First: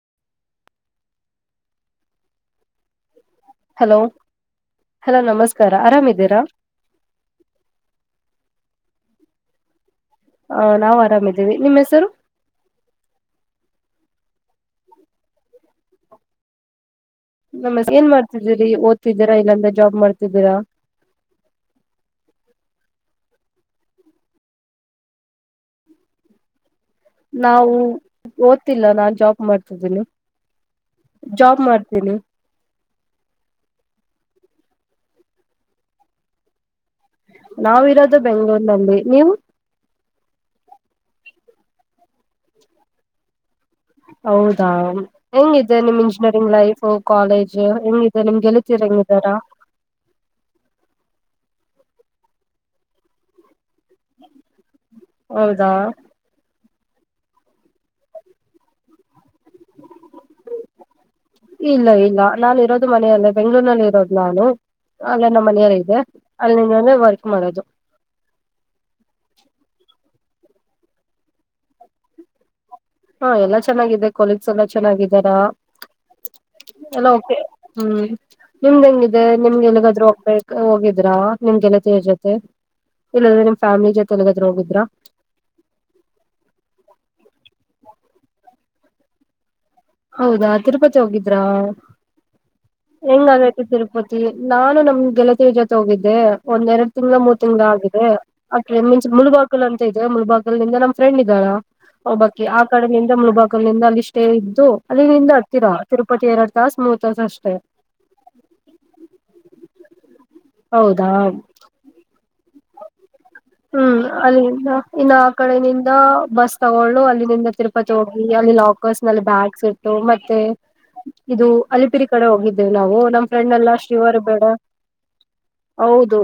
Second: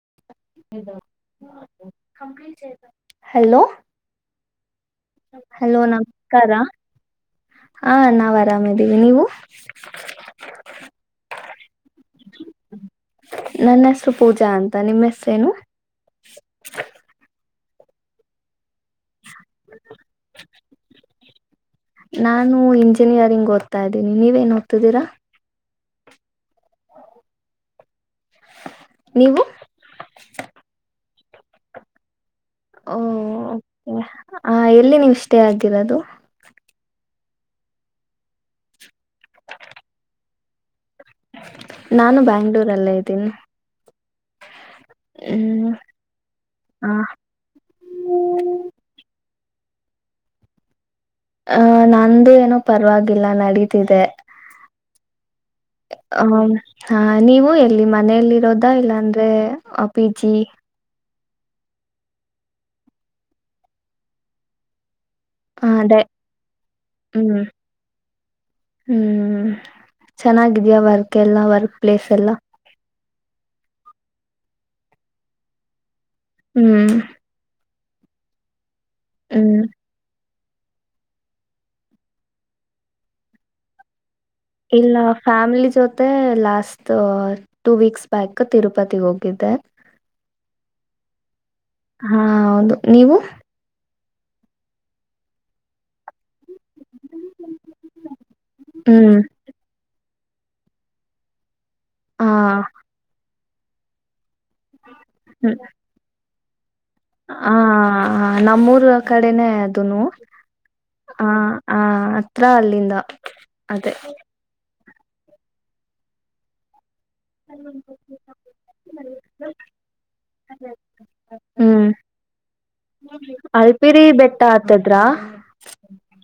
[unintelligible] Hello hello ನಮಸ್ಕಾರ hello ಆರಾಮಿದ್ದೀರಾ ನಮಸ್ಕಾರ ಹಾ ನಾವರಾಮ್ ಮದೀವಿ ನೀವು ಹ ನಾವಾರಾಮಿದ್ದೀವಿ, ನಿಮ್ಮ್ ಹೆಸರು? ನನ್ನ ಹೆಸರು ಪೂಜಾ ಅಂತ ನಿಮ್ಮ ಹೆಸ್ರೇನು ನಮಸ್ ಏನ್ ಮಾಡ್ತಿದ್ರೀ ಇಲ್ಲಿ ಓತಿದ್ದೀರಾ ಇಲ್ಲಂದ್ರೆ ಜಾಬ್ ಮಾಡ್ತಿದ್ದೀರಾ ಇಂನಿಯರಿಂಗ್ ಓದ್ತಾ ಇದ್ದೀನಿ, ನೀವೇನ್ ಓದ್ತಿದ್ದೀರಾ? ನಾವು ಓದ್ತಿಲ್ಲ, ನಾನ್ ಜಾಬ್ ನೀವು ಮಾಡ್ತಿದ್ದೀನಿ. ಜಾಬ್ ಮಾಡ್ತೀನಿ. ಓ ಆ ಎಲ್ಲಿ ನೀವು ಸ್ಟೇ ಆಗಿರದು? ನಾವಿರೋದು ಬೆಂಗ್ಳೂರ್ನಲ್ಲಿ ನೀವು ನಾನು ಬ್ಯಾಂಗ್ಳೂರಲ್ಲೇ ಇದ್ದೀನ್ ಹೌದಾ ಹ್ಮ್ ಹೆಂಗಿದೆ ನಿಮ್ ಇಂಜಿನಿಯರಿಂಗ್ ಲೈಫು ಹ ಕಾಲೇಜು ಹೆಂಗಿದೆ ನಿಮ್ ಗೆಲಿತೀರ ಹೆಂಗಿದಾರಾ ಆಂ ನಂದೇ ಏನೋ ಪರವಾಗಿಲ್ಲ ನಡೀ ತಿದೆ ಹೌದಾ ಹಂ ಹಾ ನೀವು ಎಲ್ಲಿ ಮನೆಯಲ್ಲಿರೋದ, ಇಲ್ಲಾ ಅಂದ್ರೆ ಅ ಪಿ ಜಿ ಇಲ್ಲ ಇಲ್ಲ ನಾನು ಇರೋದು ಮನೆಯಲ್ಲೇ ಬೆಂಗ್ಗಳೂರ್ನಲ್ಲಿ ಇರೋದು ನಾನು ಅಲ್ಲೆ ನಮ್ಮನೆಯಲ್ಲಿದ್ದೆ ಅದೇ ಅಲ್ಲಿಂದನೇ ವರ್ಕ್ ಹ್ಮ್ ಮಾಡೋದು. ಹ್ಮ್ ಚೆನ್ನಾಗಿದ್ಯಾ ವರ್ಕೆಲ್ಲಾ ವರ್ಕ್ ಪ್ಲೇಸ್ ಎಲ್ಲ? ಹಾ ಎಲ್ಲಾ ಚೆನ್ನಾಗಿದೆ ಕೊಲೀಗ್ಸ್ ಎಲ್ಲಾ ಚೆನ್ನಾಗಿದ್ದಾರಾ. ಹ್ಮ್ ಎಲ್ಲ ಓಕೆ ಹ್ಮ್ ನಿಮ್ದ ಹೆಂಗ್ ಇದೆ, ಹ್ಮ್ ನಿಮ್ಗ್ ಎಲ್ಲಿಗಾದ್ರೂ ಹೋಗ್ ಹೋಗಿದ್ರಾ ನಿಮ್ ಗೆಳತಿಯ ಜೊತೆ ಇಲ್ಲಂದ್ರೆ ನಿಮ್ ಫ್ಯಾಮಿಲಿ ಜೊತೆ ಎಲ್ಲಿಗಾದ್ರೂ ಹೋಗಿದ್ರಾ ಇಲ್ಲ ಫ್ಯಾಮ್ಲಿ ಜೊತೆ ಲಾಸ್ಟ್ ಟು ವೀಕ್ಸ್ ಬ್ಯಾಕ್ ತಿರುಪತಿಗೆ ಹೋಗಿದ್ದೆ ಹೌದಾ ತಿರುಪತಿ ಹೋಗಿದ್ರಾ, ಹಾ ಹೌದು ನೀವು ಹೆಂಗಾಗೈತಿ ತಿರುಪತಿ? ನಾನು ನಮ್ ಗೆಲತಿ ಜೊತೆ ಹೋಗಿದ್ದಿ ಒಂದ್ ಎರಡ್ ತಿಂಗ್ಳು ಮೂರ್ ತಿಂಗ್ಳು ಆಗಿದೆ, ಆ ಟೈಮಿಂಗ್ಸ್ ಹ್ಮ್ ಮುಳುಗಾಕಲು ಅಂತ ಅಯ್ತ್ ಮುಲ್ಭಾಗಲ್ಿಂದ ನಮ್ಮ ಫ್ರೆಂಡ್ ಇದ್ದಾರಾ ಹ ಹಬಕಿ ಆ ಕಡೆಯಿಂದ ಮುಳಬ [unintelligible] ಅಲ್ಲಿ ಇಷ್ಟೇ ಅಲ್ಲಿಲ್ಲಿಂದ ಆಡ್ತೀರಾ ತಿರುಪತಿ ಎರಡು ಹಾ ನಮ್ಮೂರ್ ಕಡೆನೆೇ ಅದುನು ಹೌದಾ ಆ ಅತ್ರ ಅಲ್ಲಿಂದ ಅದೇ ಹ್ಮ್ ಅಲ್ಲಿಂದ ಇನ್ನು ಆ ಕಡೆಯಿಂದ ಬಸ್ ತಗೊಳ್ಳು ಅ ಲ್ಲಿ ತಿರುಪತಿ ಹೋಗಿ ಅಲ್ಲಿ ಲಾಕರ್ಸ್ ನಲ್ಲಿ ಬ್ಯಾಗ್ಸ್ ಇಟ್ಟು ಮತ್ತೆ ಇದು ಹ್ಮ್ ಅಲಿಪಿರಿ ಕಡೆ ಹೋಗಿದ್ದೇವೆ ನಾವು ನಮ್ ಫ್ರೆಂಡ್ ಎಲ್ಲ ಅಲ್ಪಿರಿ ಶಿವರ್ ಬೆಟ್ಟ ಬೇಡ ಹತ್ತದ್ರ ಹೌದು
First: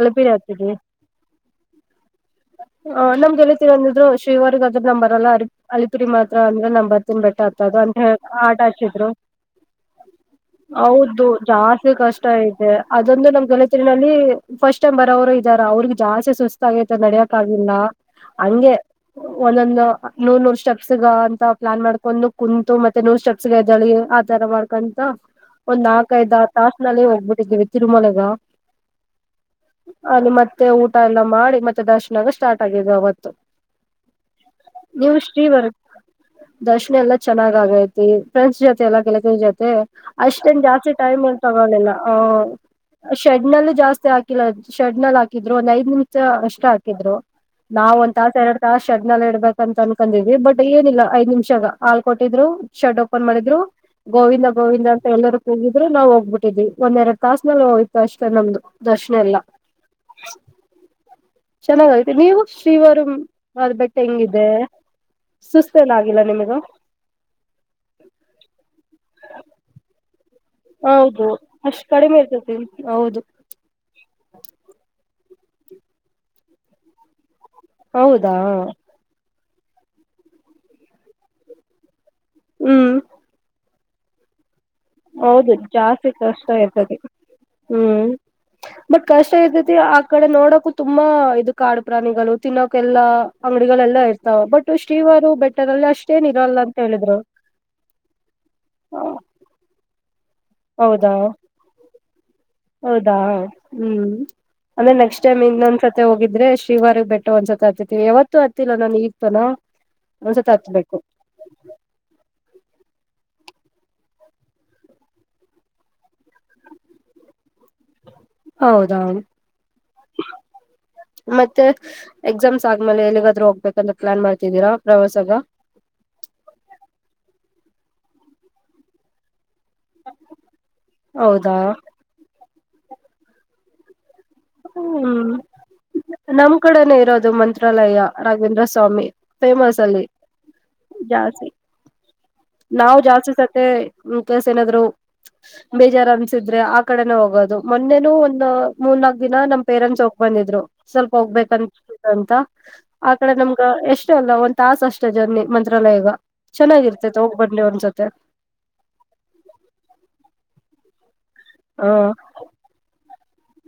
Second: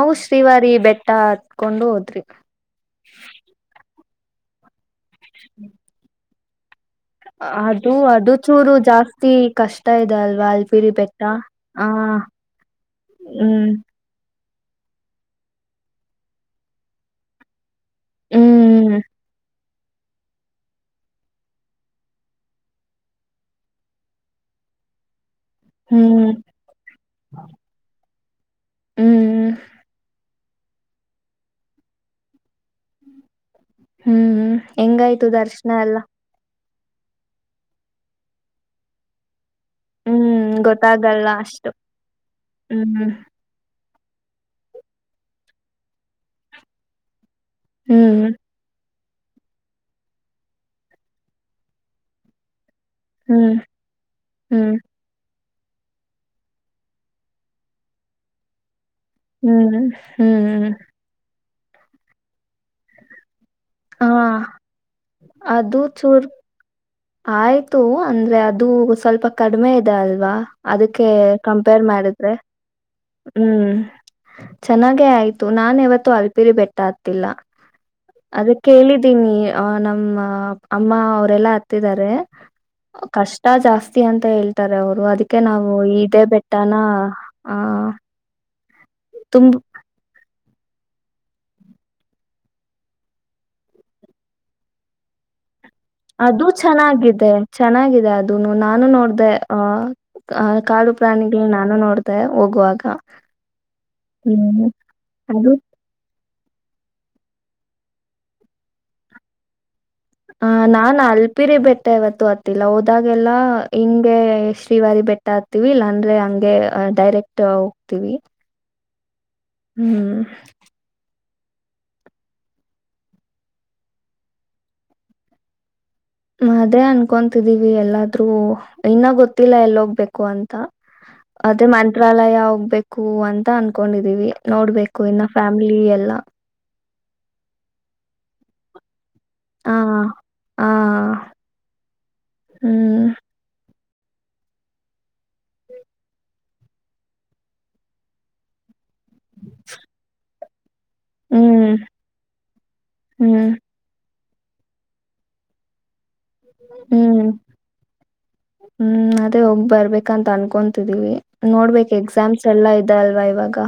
ಅಲಿಪಿರಿ ಬಾರಿ ಹತ್ತಿದ್ವಿ ಬೆಟ್ಟ ಹತ್ಕೊಂಡು ಹೋದ್ರಿ. [unintelligible] ನಂಬರರ್ಲ್ಲ ಅ ಅಲಿತುರಿ ಮಾಡತ ಂದ ನಂಬರ್ ತಿನ್ಬಟ್ಟ ಆತದ ಅದು ಅಂತ ಅದು ಆಟ ಚೂರು ಹಚಿದ್ರು ಜಾಸ್ತಿ ಕಷ್ಟ ಇದೆ ಅಲ್ವಾ ಅಲ್ಪಿರಿ ಬೆಟ್ಟ ಹೌದು ಆ ಜಾಸ್ತಿ ಕಷ್ಟ ಇದೆ ಅದೊಂದು ನಮ್ ಹ್ಮ್ ಕಲಿತರಿನಲ್ಲಿ. ಫಸ್ಟ್ ಟೈಮ್ ಬರುವವರು. ಇದ ಅವ್ರಿಗೆ ಜಾಸ್ತಿ ಸುಸ್ತ ಆಾಗೈತೆ ನಡಿಯೋಕ್ಕ ಆಾಗಿಲ್ಲ ಹಂಗೆ ಹ್ಮ್ ಒಂದೊಂದು ನೂ ನೂರ್ ಸ್ಟೆಪ್ಸ್ಗ ಅಂತ ಪ್ಲಾನ್ ಮಾಡ್ಕೊಂಡು ಕುಂತು ಮತ್ತೆ ನೂರ್ ಸ್ಟೆಪ್ಸ್ ಎ್ದಳಿ ಆತರ ಮಾಡ್ಕೊಂತ. ಒಂದ್ ಹ್ಮ್ ಆಕೈಐದ ತಾಸನಲ್ಲೇ ಹೋಗ್ಬಿಟ್ಟಿದ್ದೀವಿ ತಿರುಮಲಗ ಹ್ಮ್ ಅಲ್ಲಿ ಮತ್ತೆ ಊಟ ಎಲ್ಲ ಮಾಡಿ ಮತ್ತೆ ದರ್ಶನ ಸ್ಟಾರ್ಟ್ ಆಗಿದ್ ಅವತ್ತು ಹ್ಮ್ ನೀವು ಹೆಂಗಾಯ್ತು ಶ್ರೀವರ್ ದರ್ಶನ ಎಲ್ಲಾ. ದರ್ಶನ ಎಲ್ಲ ಚನ್ನಾಗ ಆಗೈಐತಿ ಫ್ರೆಂಡ್ಸ್ ಜೊತೆ ಎಲ್ಲ ಗೆಳತ ಜೊತೆತಿ ಹ್ಮ್ ಅಷ್ಟನ್ ಜಾಸ್ತಿ ಟೈಮ್ ಗೊತ್ತಾಗಲ್ಲ ಅಷ್ಟು ತಗೋಿಲ್ಲ ಹ್ಮ್ ಶೆಡ್ ನಲ್ಲ ಜಾಸ್ತಿ ಹಾಕಿಲ್ಲ ಶಡ್ ನಲ್ ಹಾಕಿದ್ರು ನೈದ ನಿಮಿಷ ಅಷ್ಟ ಹಾಕಿದ್ರು ನಾವ್ ಒಂದ್ ಹ್ಮ್ ತಾಸ ಎರಡು ತಾಸ ಚಡ್ ನಲ್ ಇಡ್ಬೇಕ ಅಂತ ಅನ್ಕೊಂಡಿದ್ವಿ ಬಟ್ ಏನಿಲ್ಲ ಐದು ನಿಮಿಷಗ ಹಾಲ್ ಕೊಟ್ಟಿದ್ರು ಶಡ್ ಓಪನ್ ಹ್ಮ್ ಮಾಡಿದ್ರು ಗೋವಿಂದ ಹ್ಮ್ ಗೋವಿಂದ ಅಂತ ಎಲ್ಲರೂ ಹೋಗಿದ್ರೆ ನಾವು ಹೋಗ್ಬಿಟ್ಟಿದ್ವಿ, ಒಂದ್ ಎರಡು ತಾಸ್ಸನಲ್ ಹೋಯ್ತಷ್ಟೇ ನಮ್ದು. ದರ್ಶನ ಎಲ್ಲ ಹ್ಮ್ ಹ್ಮ್ ಚೆನ್ನಾಗಾಗತಿ ನೀವು ಶ್ರೀವರ ಅದ್ ಬೆಟ್ಟ ಹಾ ಹೆಂಗಿದೆ ಅದು ಸುಸ್ತಲ್ಲ ಆಗಿಲ್ಲ ಚೂರ್ ನಿಮಗ ಆಯ್ತು ಅಂದ್ರೆ ಅದು ಸ್ವಲ್ಪ ಕಡಿಮೆ ಇದೆ ಅಲ್ ರಾ ಅದಕ್ಕೆ ಹೌದು ಕಂಪೇರ್ ಅಷ್ಟ್ ಕಡಿಮೆ ಮಾಡಿದ್ರೆ ಇರ್ತತಿ ಹೌದು ಹ್ಮ್ ಚೆನ್ನಾಗೆ ಆಯ್ತು ನಾನ್ ಇವತ್ತು ಅಲ್ಪಿರಿ ಬೆಟ್ಟ ಆತ್ತಿಲ್ಲ. ಹೌದಾ ಅದ ಕೇಳಿದ್ದೀನಿ ನಮ್ಮ ಅಮ್ಮ ಅವರೆಲ್ಲಾ ಹತ್ತಿದ್ದಾರೆ ಹ್ಮ್ ಕಷ್ಟ ಜಾಸ್ ಅಂತ ಹೇಳಲ್ಲಿ ಇತಾರೆ ಅವರು ಅದಕ್ಕೆ ಹೌದು ನಾವು ಜಾಸ್ತಿ ಇದೇ ಕಷ್ಟ ಬೆಟ್ಟನ ಇರ್ತದೆ ಆ ಹ್ಮ್ ಬಟ್ ಕಷ್ಟ ತುಂಬ ಇತೈತಿ ಆ ಕಡೆ ನೋಡಕ್ ತುಂಬಾ ಇದು ಕಾಡು ಪ್ರಾಣಿಗಳು ತಿನ್ನೋಕೆಲ್ಲಾ ಅಂಗಡಿಗಳೆಲ್ಲಾ ಇರ್ತಾವ, ಬಟ್ ಶ್ರೀವಾರ ಬೆಟ್ ಅದು ಚೆನ್ನಾಗಿದೆ ಚೆನ್ನಾಗಿದೆ ಅದನು ನಾನು ನೋಡ್ದ ಆ ಆ ಕಾಡು ಹೌದಾ ಪ್ರಾಣಿಗಳು ನಾನು ನೋಡ್ದೆ ಹೋಗುವಾಗ ಹೌದಾ ಹ್ಮ್ ಹ್ಮ್ ಅಂದ್ರೆ ನೆಕ್ಸ್ಟ್ ಟೈಮ್ ಅದು ಇನ್ನೊಂದ್ಸತಿ ಹೋಗಿದ ಇದ್ರೆ್ರ ಶಿವಾರ್ ಬೆಟ್ಟ ಒಂದ್ಸ ಹತ್ತತಿವಿ ಯಾವತ್ತು ಹತ್ತಿಲ್ಲ ನಾನ ಇತನ ಹ ನಾನ್ ಅಲ್ಪಿರಿ ಬೆಟ್ಟ ಇವತ್ತು ಹತ್ತಿಲ್ಲ ಹೋದಾಗೆ ಲ್ಲ ಹಿಂಗೆ ಶ್ರೀವಾರಿ ಬೆಟ್ಟ ಆಗ್ತೀವಿ ಇಲ್ಲಾಂದ್ರೆ ಹಂಗೆ ಡೈರೆಕ್ಟ್ ಹೋಗ್ತಿೀವಿ ಹೌದ ಹ್ಮ್ ಮತ್ತೆ ಎಕ್ಸಾಮ್ಸ್ ಆದ್ಮೇಲೆ ಎಲ್ಲಿಗಾದ್ರೂ ಹೋಗ್ಬೇಕಂತ ಪ್ಲಾನ್ ಮಾಡ್ತಿದ್ದೀರಾ ಪ್ರವಾಸಗ ಅದೇ ಅನ್ಕೊತಿದೀವಿ ಎಲ್ಲಾದ್ರೂ ಇನ್ನ ಗೊತ್ ತಿಲ್ಲ ಎಲ್ಲಿ ಹೋಗ್ಬೇಕು ಅಂತ ಹೌದಾ ಅದೇ ಮಂತ್ರಾಲಯ ಬೇಕು ಅಂತ ಅನ್ಕೊಂಡಿದೀವಿ ನೋಡ್ಬೇಕು ಇನ್ನ ಹ್ಮ್ ಫ್ಯಾಮಿಲಿ ಎಲ್ಲ ಅದು ಮಂತ್ರಾಲಯ ರಾಘೇಂದ್ರ ಸ್ವಾಮಿ ಆ ಫೇಮಸ್ ಅಲ್ಲಿ ಆ ಜಾಸ್ತಿ ನಾವು ಹ್ಮ್ ಜಾಸ್ತಿ ಸತ್ಯ ವಿಕೆಸ ಏನಾದ್ರು ಬೇಜಾರು ಅನ್ಸಿದ್ರೆ ಆ ಕಡೆನ ಹೋಗೋದು ಮೊನ್ನೆನು ಒಂದ್ ಮೂರ್ನಕ್ ದಿನ ನಮ್ ಪೇರೆಂಟ್ಸ್ ಹೋಗ ಬಂದಿದ್ರು ಸ್ವಲ್ಪ ಹೋಗ್ಬೇಕನ್ ಹ್ಮ್ ಅಂತ ಆ ಕಡೆ ಹ್ಮ್ ನಮ್ಗ ಎಷ್ಟ ಅಷ್ಟ ಅಲ್ಲ ಒಂದು ತಾಸು ಅಷ್ಟೇ ಜರ್ನಿ ಮಂತ್ರಾಲಯಗ ಹ್ಮ ಚೆನ್ನಾಗಿರ್ತೈತೆ ಹ್ಮ್ ಹೋಗ್ ಬನ್ನಿ ಒಂದ್ಸತೆ ಹ್ಮ್ ಅದೇ ಹೋಗ್ ಬರ್ಬೇಕಂತ ಅನ್ಕೊಂಡು ತಡಿವೆ ಹ ನೋಡ್ಬೇಕ ಎಕ್ಸಾಮ್ಸ್ ಎಲ್ಲಾ ಇದ ಅಲ್ವಾ ಇವಾಗ ಗಾ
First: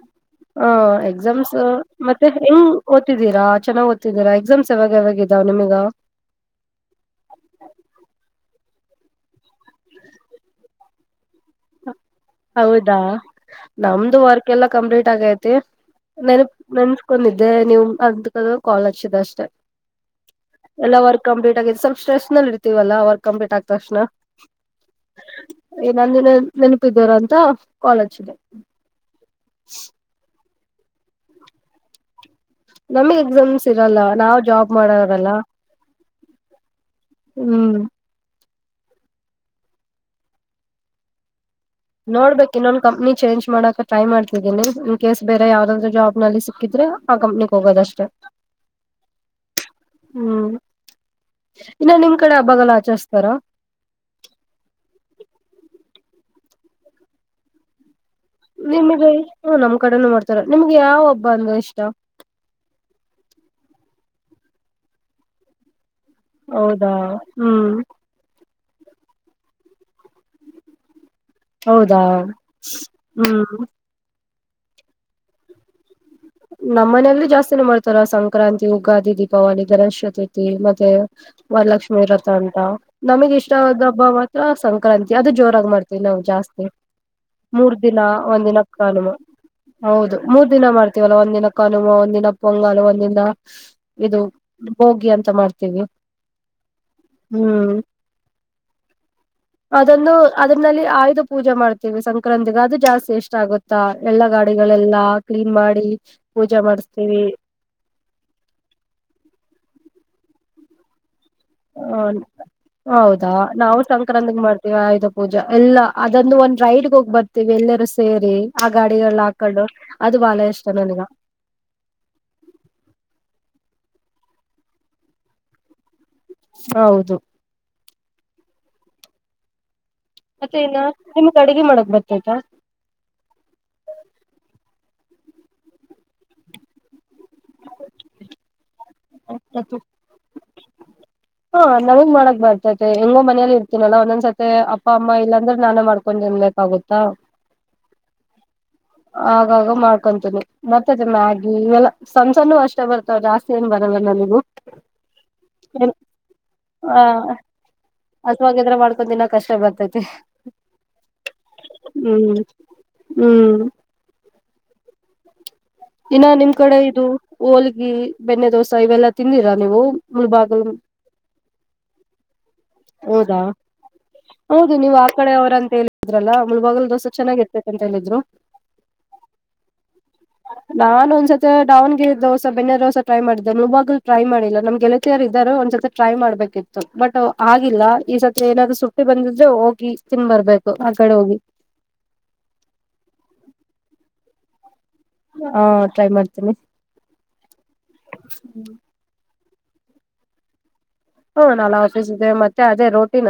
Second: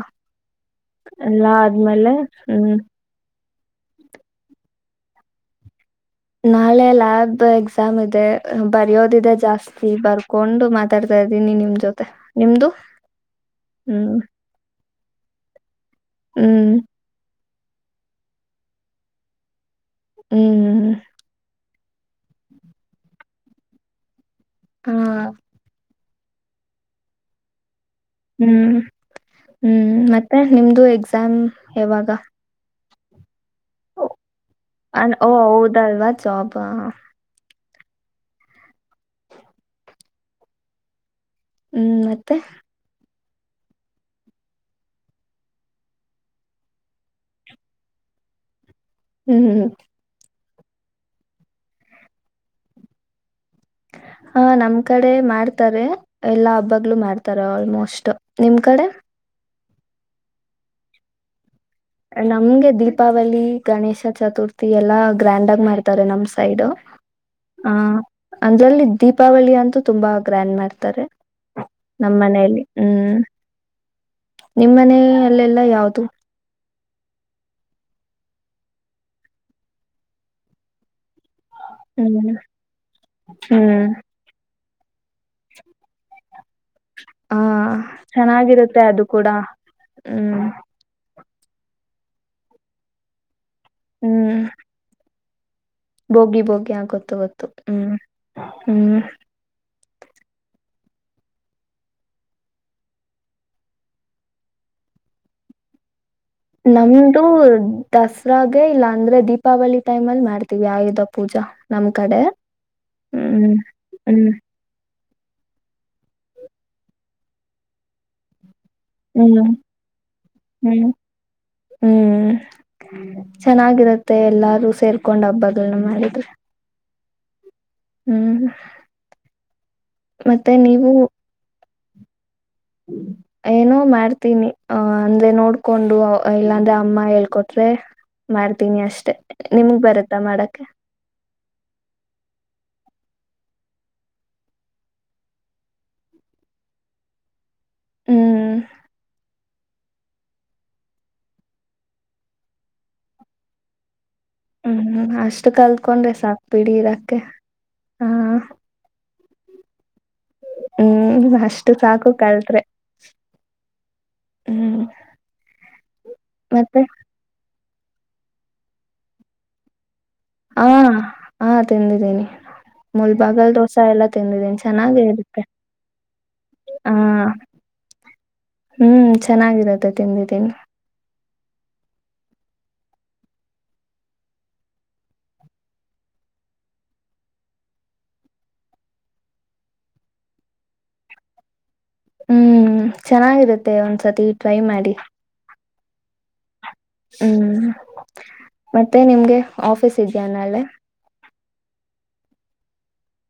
ಹ ಎಕ್ಸಾಮ್ಸ್ ಮತ್ತೆ ಹೆಂಗ್ ಹ್ಮ್ ಓದ್ತಿದ್ದೀರಾ? ಚೆನ್ನಾಗ ಓದ್ತಿದ್ದೀರಾ ಎಕ್ಸಾಮ್ಸ್ ಯಾವಾಗ ಯಾವಾಗ ಇದಾವ ನಿಮಗ ನಾಳೆ ಲ್ಯಾಬ್ ಎಕ್ಸಾಮ್ ಇದೆ ಹ್ಮ್ ಬರಿಯೋದಿದೆ ಜಾಸ್ತಿ ಬರ್ಕೊಂಡು ಮಾತಾಡ್ತಾ ಇದ್ದೀನಿ ನಿಮ್ ಜೊತೆ ನಿಮ್ದು ಹೌದಾ ಹ್ಮ್ ನಮ್ದು ವರ್ಕ್ ಎಲ್ಲ ಕಂಪ್ಲೀಟ್ ತ್ತಗೈತಿ ನೆನಪ ಹ್ಮ್ ನೆನ್ಸ್ಕೊಂಡಿನೀ ಅದೇ ನೀವ್ [unintelligible] ಅಂತ್ಕ ಕಾಲ್ ಆಚ್ದೆ ಅಷ್ಟೇ ಹ್ಮ್ ಎಲ್ಲಾ ವರ್ಕ್ ಕಂಪ್ಲೀಟ್ ಆಗಿದೆ ಸ್ವಲ್ಪ ಸ್ಟ್ರೆಸ್ಲ್ಲಿ ಇರ್ತಿವಲ್ಲ ಅವ ವರ್ ಕಂಪ್ಲೀಟ್ ಆ ತಕ್ಷಣ ಹಾ ಏನಂದಿ ನೀನು ನೆನಪಿದಾರ ಅಂತ ಕಾಲ್ ಹಚ್ಚಿದೆ ಹ್ಮ್ ಹ್ಮ್ ಮತ್ತೆ ನಿಮ್ದು ಎಕ್ಸಾಮ್ ಯಾವಾಗ? ನಾಮವು ಎಕ್ಸಾಮ್ಸ್ ಇರಲ್ಲ ನಾವು ಜಾಬ್ ಅನ್- ಓ ಮಾಡರಲ ಹೌದಲ್ವಾ ಜಾಬ್ ಹ್ಮ ಹ್ಮ್ ಮತ್ತೆ ನೋಡ್ಬೇಕು ಇನ್ನೊಂದು ಕಂಪ್ನಿ ಚೇಂಜ್ ಮಾಡಕ ಟ್ರೈ ಮಾಡ್ತಿದ್ದೀನಿ ಇನ್ ಕೇಸ್ ಬೇರೆ ಯಾವ್ದಾದ್ರು ಜಾಬ್ ನಲ್ಲಿ ಸಿಕ್ಕಿದ್ರೆ ಆ ಕಂಪ್ನಿಕ್ ಹೋಗೋದಷ್ಟೆ ಹ್ಮ್ ಹ್ಮ್ ಹ್ಮ್ ಇನ್ನ ನಿಮ್ ಕಡೆ ಹಬ್ಬಗಳ್ನ ಆಚರ್ಸತಾರ? ಹ ನಮ್ ಕಡೆ ಮಾಡ್ತಾರೆ ಎಲ್ಲಾ ಹಬ್ಬಗ್ಗಳುೂ ಮಾಡ್ತಾರ ಆಲ್ಮೋಸ್ಟ್. ನಿಮ್ ಕಡೆ ನಿಮಗೆ. ಹ್ಮ ನಮಮ್ಮ ಕಡೆ ಮಾಡ್ತಾರ ನಿಮ್ಗೆ ಯಾವಬ್ಬ ಅಂದ ಎಷ್ಟು ನಮ್ಗೆ ದೀಪಾವಳಿ ಗಣೇಶ ಚತುರ್ಥಿ ಎಲ್ಲಾ ಗ್ರ್ಯಾಂಡ್ ಆಗ ಮಾಡ ನಮ ಸೈಡ್ ಹೌದಾ ಆ ಹ್ಮ್ ಅಂದ್ರಲ್ಲಿ ದೀಪಾವಳಿ ಅಂತೂ ತುಂಬಾ ಗ್ರ್ಯಾಂಡ್ ಮಾಡ್ತಾರೆ ಹೌದಾ ನಮ್ ಹ್ಮ್. ನಿಮ್ಮನ ಅಲ್ಲೆಲ್ಲಾ ಯಾವದು ನಮ್ಮ್ ಮನೆಯಲ್ಲಿ ಜಾಸ್ತಿನ ಮಾಡ್ತಾರ ಸಂಕ್ರಾಂತಿ ಉುಗಾದಿ ದೀಪಾವಳಿ ಗಣೇಶ ಚತುರ್ಥಿ ಮತ್ತೆ ವರಲಕ್ಷ್ಮಿ ವ್ರಥ ಹ್ಮ್ ಅಟ ನಮಗ ಇಷ್ಟವಾದ ಹ್ಮ್ ಹಬ್ಬ ಮಾತ್ರ ಸಂ ಂತ ಅದು ಜೋರಾಗಿ ಮಾಡ್ತವಿ ನಾವು ಜಾಸ್ತಿ. ಹ ಮೂರ್ ದಿನ ಒಂದಿನ ಚೆನ್ನಾಗಿರುತ್ತೆ ಅದು ಕಾನ ಕೂಡ ಹೌದು ಹ್ಮ್ ಮೂರ್ ದಿನ ಮಾಡ್ತ ಒಂದಿನ ಕಲುವ ಒಂದಿನ ಪೊಂಗಲು ಒಂದಿದ. ಇದು ಬೋಗಿ ಅಂತ ತಮಾರ್ ಬೋಗಿ ಬೋಗಿ ಆಗೊತ್ತು ಗೊತ್ತು ಹ್ಮ್ ಹ್ಮ್ ಆಯ್ದು ಪೂಜೆ ಮಾಡ್ತೀವಿ ಸಂಕ್ರಾಂತಿಗ ಅದು ಜಾಸ್ತಿ ಎಷ್ಟ ಆಗುತ್ತಾ ಎಲ್ಲಾ ಗಾಡಿಗಳೆಲ್ಲ ಕ್ಲೀನ್ ಮಾಡಿ [unintelligible] ನಮ್ದು ಮಾಡಿಸ್ತೀವಿ ದಸರಾಗೆ ಇಲ್ಲ ಅಂದ್ರೆ ದೀಪಾವಳಿ ಟೈಮ್ ಅಲ್ಲಿ ಮಾಡ ಆಯುಧ ಪೂಜಾ ನಮ್ ಹ ಕಡೆ ಹೌದಾ ಹ್ಮ್ ನಾವು ಹ್ಮ್ ಸಕ್ರಾಂತಿಗೆ ಮಾಡ್ತೀವಿ ಆಯಪ್ಪ ಪೂಜಾ ಎಲ್ಲಾ ಅದಂದು ಒಂದ್ ರೈಡ್ಗೆ ಹೋಗ್ ಬರ್ತೀವಿ ಎಲ್ಲರೂ ಸೇರಿ ಆ ಗಾಡಿಗಳು ಹ್ಮ್ ಹಾಕೊಂಡು ಅದು ಬಾಳ ಇಷ್ಟ ಹ್ಮ್ ನನ್ಗ. ಚೆನ್ನಾಗಿರುತ್ತೆ ಎಲ್ಲಾರ ಸೇರ್ಕೊಂಡ್ ಹಬ್ಬಗಳನ್ನ ಮಾಡಿದ್ ಹೌದು ಹ್ಮ್ ಮತ್ತೆ ನ ನಿಮಗೆ ಅಡಗೆ ಮಾಡ. ಬತೈತ ಏನೋ ಮಾಡ್ತೀನಿ ಅ ಅಂದ್ರೆ ನೋಡ್ಕೊಂಡು ಇಲ್ಲಾಂದ್ರೆ ಅಮ್ಮ ಹೇಳ್ಕೊಟ್ರೆ ಮಾಡ್ ತೀನಿ ಅಷ್ಟೆ ನಿಮ್ಗ್ ಬರತ್ತಾ ಮಾಡಕ್ಕೆ ಹಾಂ ನಮಗ್ ಮಾಡಕ್ ಬರ್ತೈತೆ ಹೆಂಗೋ ಮನೇಲಿ ಇರ್ತನಲ್ಲಾ ಒಂದೊಂದ್ಸತಿ ಅಪ್ಪ ಅಮ್ಮ ಇಲ್ಲಾಂದ್ರೆ ನಾನೇ ಮಾಡ್ಕೊಂಡ ತಿನ್ಬೇಕಾಗುತ್ತಾ ಹ್ಮ್ ಆಗಾಗ ಮಾಡ್ಕೊಂತನನೆ ಮತ್ತ ಅದ ಮ್ಯಾಗಿ ಇವೆಲ್ಲ ಸಣ್ಣ ಸಣ್ಣು ಅಷ್ಟೇ ಬರ್ತಾವ ಜಾಸ್ತಿ ಏನ್ ಬರಲ್ಲ ನನಗೆ ಹ್ಮ್ ಅಷ್ಟು ಕಲ್ಕೊಂಡ್ರಿ ಸಾಕು ಹ ಹಸವಾಗದ್ರ ಮಾಡ್ಕೊತಿನ ಕಷ್ಟ ಬರ್ತತಿ ಹ್ಮ್ ಅಷ್ಟು ಸಾಕು ಕಲ್ಟ್ರಿ ಹ್ಮ್ ಹ್ಮ್ ಇನ್ನ ನಿಮ್ ಕಡೆ ಮತ್ತೆ ಇದು ಹೋಲ ಬೆಣ್ಣೆ ದೋಸೆ ಇವೆಲ್ಲ ತಿಂದಿರಾ ನೀವು ಮುಳಬಾಗಲ್ ಹಾ ಹಾ ತಿಂದಿದ್ದೇನಿ ಹೌದಾ ಮುಲ್ಬಾಗಲ್ ದೋಸೆ ಎಲ್ಲ ತಿಂದಿದ್ದೀನಿ ಹೌದು ಚೆನ್ನಾಗ ನೀವು ಆ ಕಡೆ ಇರುತ್ತೆ ಅವ್ರ ಅಂತ ಹೇಳಿದ್ರಲ್ಲ ಮುಳಬಾಗಲ್ ಹ ದೋಸೆ ಚೆನ್ನಾಗಿರ್ತೈತೆ ಅಂತ ಹೇಳಿದ್ರು ಹ್ಮ್ ಚೆನ್ನಾಗಿರುತ್ತೆ ತಿಿಂದ ದಿನ ನ ಒಂದ್ಸತ್ತ ಡಾವಣಗೆರಿ ದೋಸ ಬೆಣನ್ನೆ ದೋಸ ಟ್ರೈ ಮಾಡಿದ್ದ ನೂವಾಗ್ಲು ಟ್ರೈ ಮಾಡಿಲ್ಲ ನಮ್ ಗೆಳತಿಯರ್ ಇದ್ದಾರ ಒಂದ್ಸತಿ ಟ್ರೈ ಮಾಡ್ಬೇಕಿತ್ತು ಬಟ್ ಆಗಿಲ್ಲ ಈ ಸರ್ ಏನಾದ್ರು ಸುಟ್ಟಿ ಬಂದಿದ್ರೆ ಹೋಗಿ ತಿನ್ ಬರ್ಬೇಕು ಆ ಕಡೆ ಹೋಗಿ ಹ್ಮ್ ಚೆನ್ನಾಗಿರುತ್ತೆ ಒಂದ್ಸತಿ ಟ್ರೈ ಮಾಡಿ ಹಾ ಟ್ರೈ ಮಾಡ್ತೀನಿ ಹ್ಮ್ ಮತ್ತೆ ನಿಮ್ಗೆ ಆಫೀಸ್ ಇದೆಯ ನಲ್ಲೆ ಹ್ಮ ನಾಳೇ ಆಫೀಸ್ ಇದೆ ಮತ್ತೆ ಅದೇ ರೋಟೀನ್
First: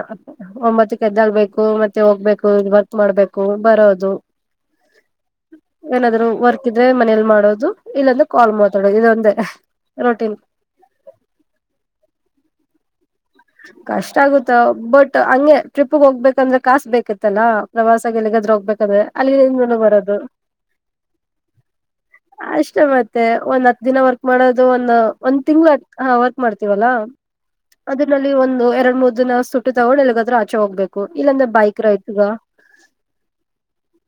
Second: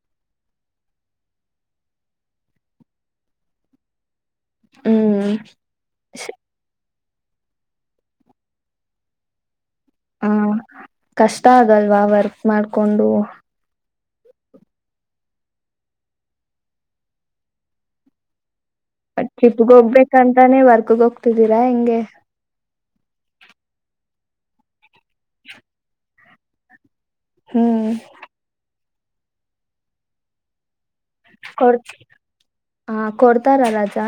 ಒಂಬತ್ತಕ್ಕೆ ಎದ್ದಾಗಬೇಕು ಮತ್ತೆ ಹೋಗ್ಬೇಕು ವರ್ಕ್ ಮಾಡ್ಬೇಕು ಬರೋದು ಹ್ಮ್ ಏನಾದ್ೂ ವರ್ಕ್ ಇದೆ ೆಲ್ ಮಾಡೋದು ಇಲ್ಲೊಂದು ಕಾಲ್ ಮಾತಾಡೋದು ಇದೊಂದ ಹ ಕಷ್ಟ ಆಗಲ್ವಾ ವರ್ಕ್ ಮಾಡ್ ಕೊಂಡು ಕಷ್ಟ ಆಗುತ್ತ ಬಟ್ ಹಂಗೆ ಟ್ರಿಪ್ಗೆ ಹೋಗ್ಬೇಕಂದ್ರೆ ಕಾಸ ಬೇಕಿತ್ತಲ್ಲಾ ಪ್ರವಾಸ ಎಳಗಾದ್ರ ಹೋಗ್ಬೇಕ ಟ್ರಿಪ್ಗೆ ಅಲ್ಲಿ ಬರದು ಹೋಗ್ಬೇಕಂತಾನೆ ವರ್ಕ್ಗೆ ಹೋಗ್ತಿದ್ದೀರಾ ಹೆಂಗೆ ಅಷ್ಟೇ ಮತ್ತೆ ಒಂದ್ ಹತ್ತು ದಿನ ವಕ್ ಮಾಡೋದು ಒಂದು ಒಂದ್ ತಿಂಗ್ಳ ಹ ಮಾಡ್ತೀವಲ್ಲಾ ಹ್ಮ್ ಅದ್ರಲ್ಲಿ ಒಂದು ಎರಡು ಮೂರ್ ದಿನ ಸುಟ್ಟಿ ತಗೊಂಡು ಎಲ್ಲಿಗಾದ್ರ ಆಚೆೋಹೋಗ್ಬೇಕು ಇಲ್ಲಂದ ಬೈಕ ಕೊಡ್ ರ ಆಯ್ತು ಹ ಹ ಕೊಡ್ತಾರ ರಜಾ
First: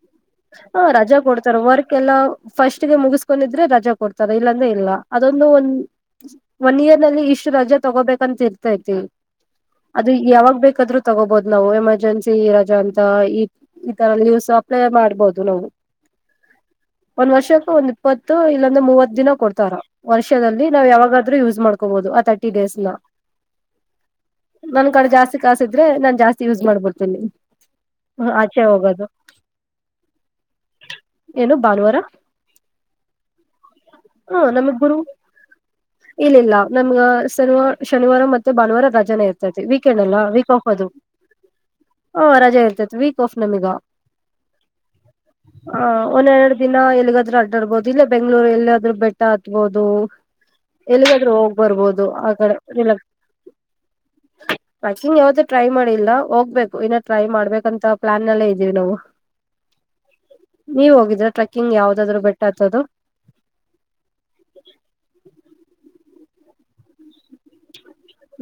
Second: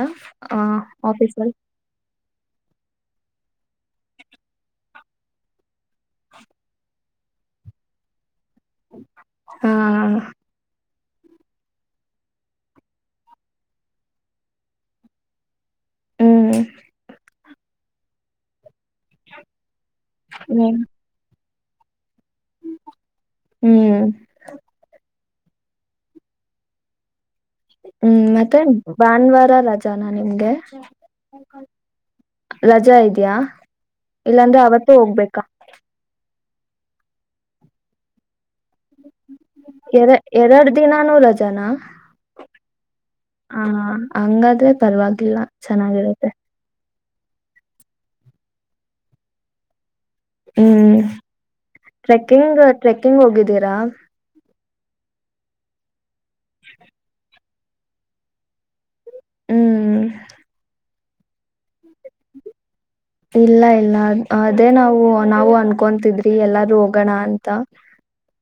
ಹ ರಜಾ ಆಫೀಸಲ್ಲಿ ಕೊಡ್ತಾರ ವರ್ಕ್ ಎಲ್ಲ ಫಸ್ಟ್ಗೆ ಮುಗಿಸಕೊಂಡಿದ್ರೆ ರಜಾ ಕೊಡ್ತಾರ ಇಲ್ಲಾಂದ್ರೆ ಇಲ್ಲ ಅದೊಂದು ಒಂದ ಒನ್ ಇಯರ್ ನಲ್ಲಿ ಇಷ್ಟು ರಜಾ ತಗೋಬೇಕಂತ ಇರ್ತ ಆತತಿ ಹಾ ಅದು ಯಾವಾಗ ಬೇಕಾದ್ರು ತಗೋಬಹುದು ನಾವು ಎಮರ್ಜೆನ್ಸಿರಜಾ ಅಂತ ಈ ತರ ಲೀವ್ಸ್ ಅಪ್ಲೈ ಮಾಡ್ಬಹುದು ನಾವು ಹ್ಮ್ ಒಂದ್ ವರ್ಷಕ್ಕ ಒಂದು ಪತ್ತ ಇ ಮೂವತ್ ದಿನ ಕೊಡ್ತಾರ ವರ್ಷದಲ್ಲಿ ಹ್ಮ್ ನ್ ಯಾವಾಗೂ ಮಾಡ್ಕೋಬಹುದು ಆ ತರ್ಟಿ ಡೇಸ್ ನ ಹ್ಮ್ ನನ್ ಕಡೆ ಜಾಸ್ತಿ ಕಾಸಿದ್ರೆ ನಾನ್ ಜಾಸ್ತಿ ಯೂಸ್ ಮಾಡ್ಬಿಡ್ತೀನಿ ಹ್ಮ್ ಮತ್ತೆ ಆಚೆ ಹೋಗೋದು ಭಾನುವಾರ ರಜಾನ ನಿಮ್ಗೆ? ಏನು ಭಾನುವಾರ ರಜಾ ಇದ್ಯಾ, ಇಲ್ಲಾಂದ್ರೆ ಅವತ್ತು ಹೋಗ್ಬೇಕಾ? ಇಲ್ಲ ಇಲ್ಲ ನಮ್ಗ ಸರ್ವ ಶನಿವಾರ ಮತ್ ಭಾನುವಾರ ರಜಾನೆ ಇರ್ತೈತಿ ವೀಕೆಂಡ್ ಎರ ಎಲ್ಲ ವೀಕ್ ಆಫ್ ಎರಡ್ ಅದು ದಿನಾನೂ ರಜಾನ ಹ ರಜೆ ಇರ್ತತಿ ವೀಕ್ ಆಫ್ ಹ ನಮಗ ಹಂಗಾದ್ರೆ ಪರವಾಗಿಲ್ಲ ಚೆನ್ನಾಗಿರುತ್ತೆ ಒೆರಡು ದಿನ ಅಡ್ಡಾಡ್ಬಹುದು ಇಲ್ಲ ಬೆಂಗ್ಗಳೂರು ಎಲ್ಲಿ ಆದ್ರೂ ಬೆಟ್ಟ ಹಾತ್ಬಹುದು ಹ್ಮ್ ಎಲ್ಲಿಾದ್ರೂ ಹೋಗ್ ಬರ್ಬೋದು ಆ ಗಡೆ ಟ್ರೆಕ್ಕಿಂಗ್ ಟ್ರೆಕ್ಕಿಂಗ್ ಹೋಗಿದ್ದೀರಾ ಪಕಿಂಗ್ ಯಾವ್ದೂ ಟ್ರೈ ಮಾಡಿಿಲ್ಲ ಹೋಗ್ಬೇಕು ಇನ್ನ ಟ್ರೈ ಮಾಡ್ಬೇಕು ಅಂತ ಪ್ಲಾನ್ಲ್ಲೇ ಇದೀವಿ ನಾವು ಹ್ಮ್ ನೀವೆ ಹೋಗಿದ್ [unintelligible] ಇಲ್ಲ ಇಲ್ಲ ಅದೇ ನಾವು ನಾವು ಅನ್ಕೊತಿದ್ದೀವಿ ಎಲ್ಲದ್ರು ಹೋಗಣ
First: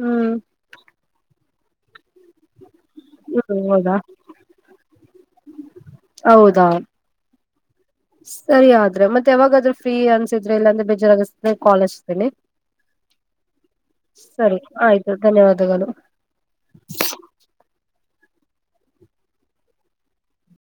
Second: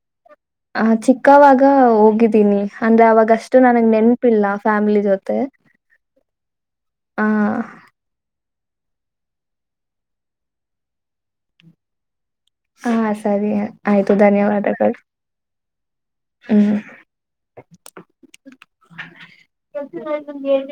ಹ್ಮ್ ಆ ಚಿಕ್ಕಾವಾಗ್ ಈಗ ಹೋಗಿದ್ದೀನಿ ಅಂದ್ರೆ ಅವಾಗಷ್ಟು ಹ್ಮ್ ನನಗ್ ಹೌದಾ ನೆನಪಿಲ್ಲ ಫ್ಯಾಮಿಲಿ ಜೊತೆ ಹೌದಾ ಆ ಸರಿ ಆದ್ರೆ ಮತ್ತೆ ಯಾವಾಗಾದ್ರ ಫ್ರೀ ಅನ್ಸಿದ್ರೆ ಇಲ್ಲಾಂದ್ರ ಬೇಜಾರಾಗ ಕಾಲಸ್ತೀನಿ ಹಾ ಸರಿ ಆಯ್ತು ಸರಿ ಧನ್ಯವಾದಗಳು ಆಯ್ತು ಧನ್ಯವಾದಗಳು ಹ್ಮ್ ಕೆಲ್ಸ ನಿಮ್ಗೆ ಹೇಳ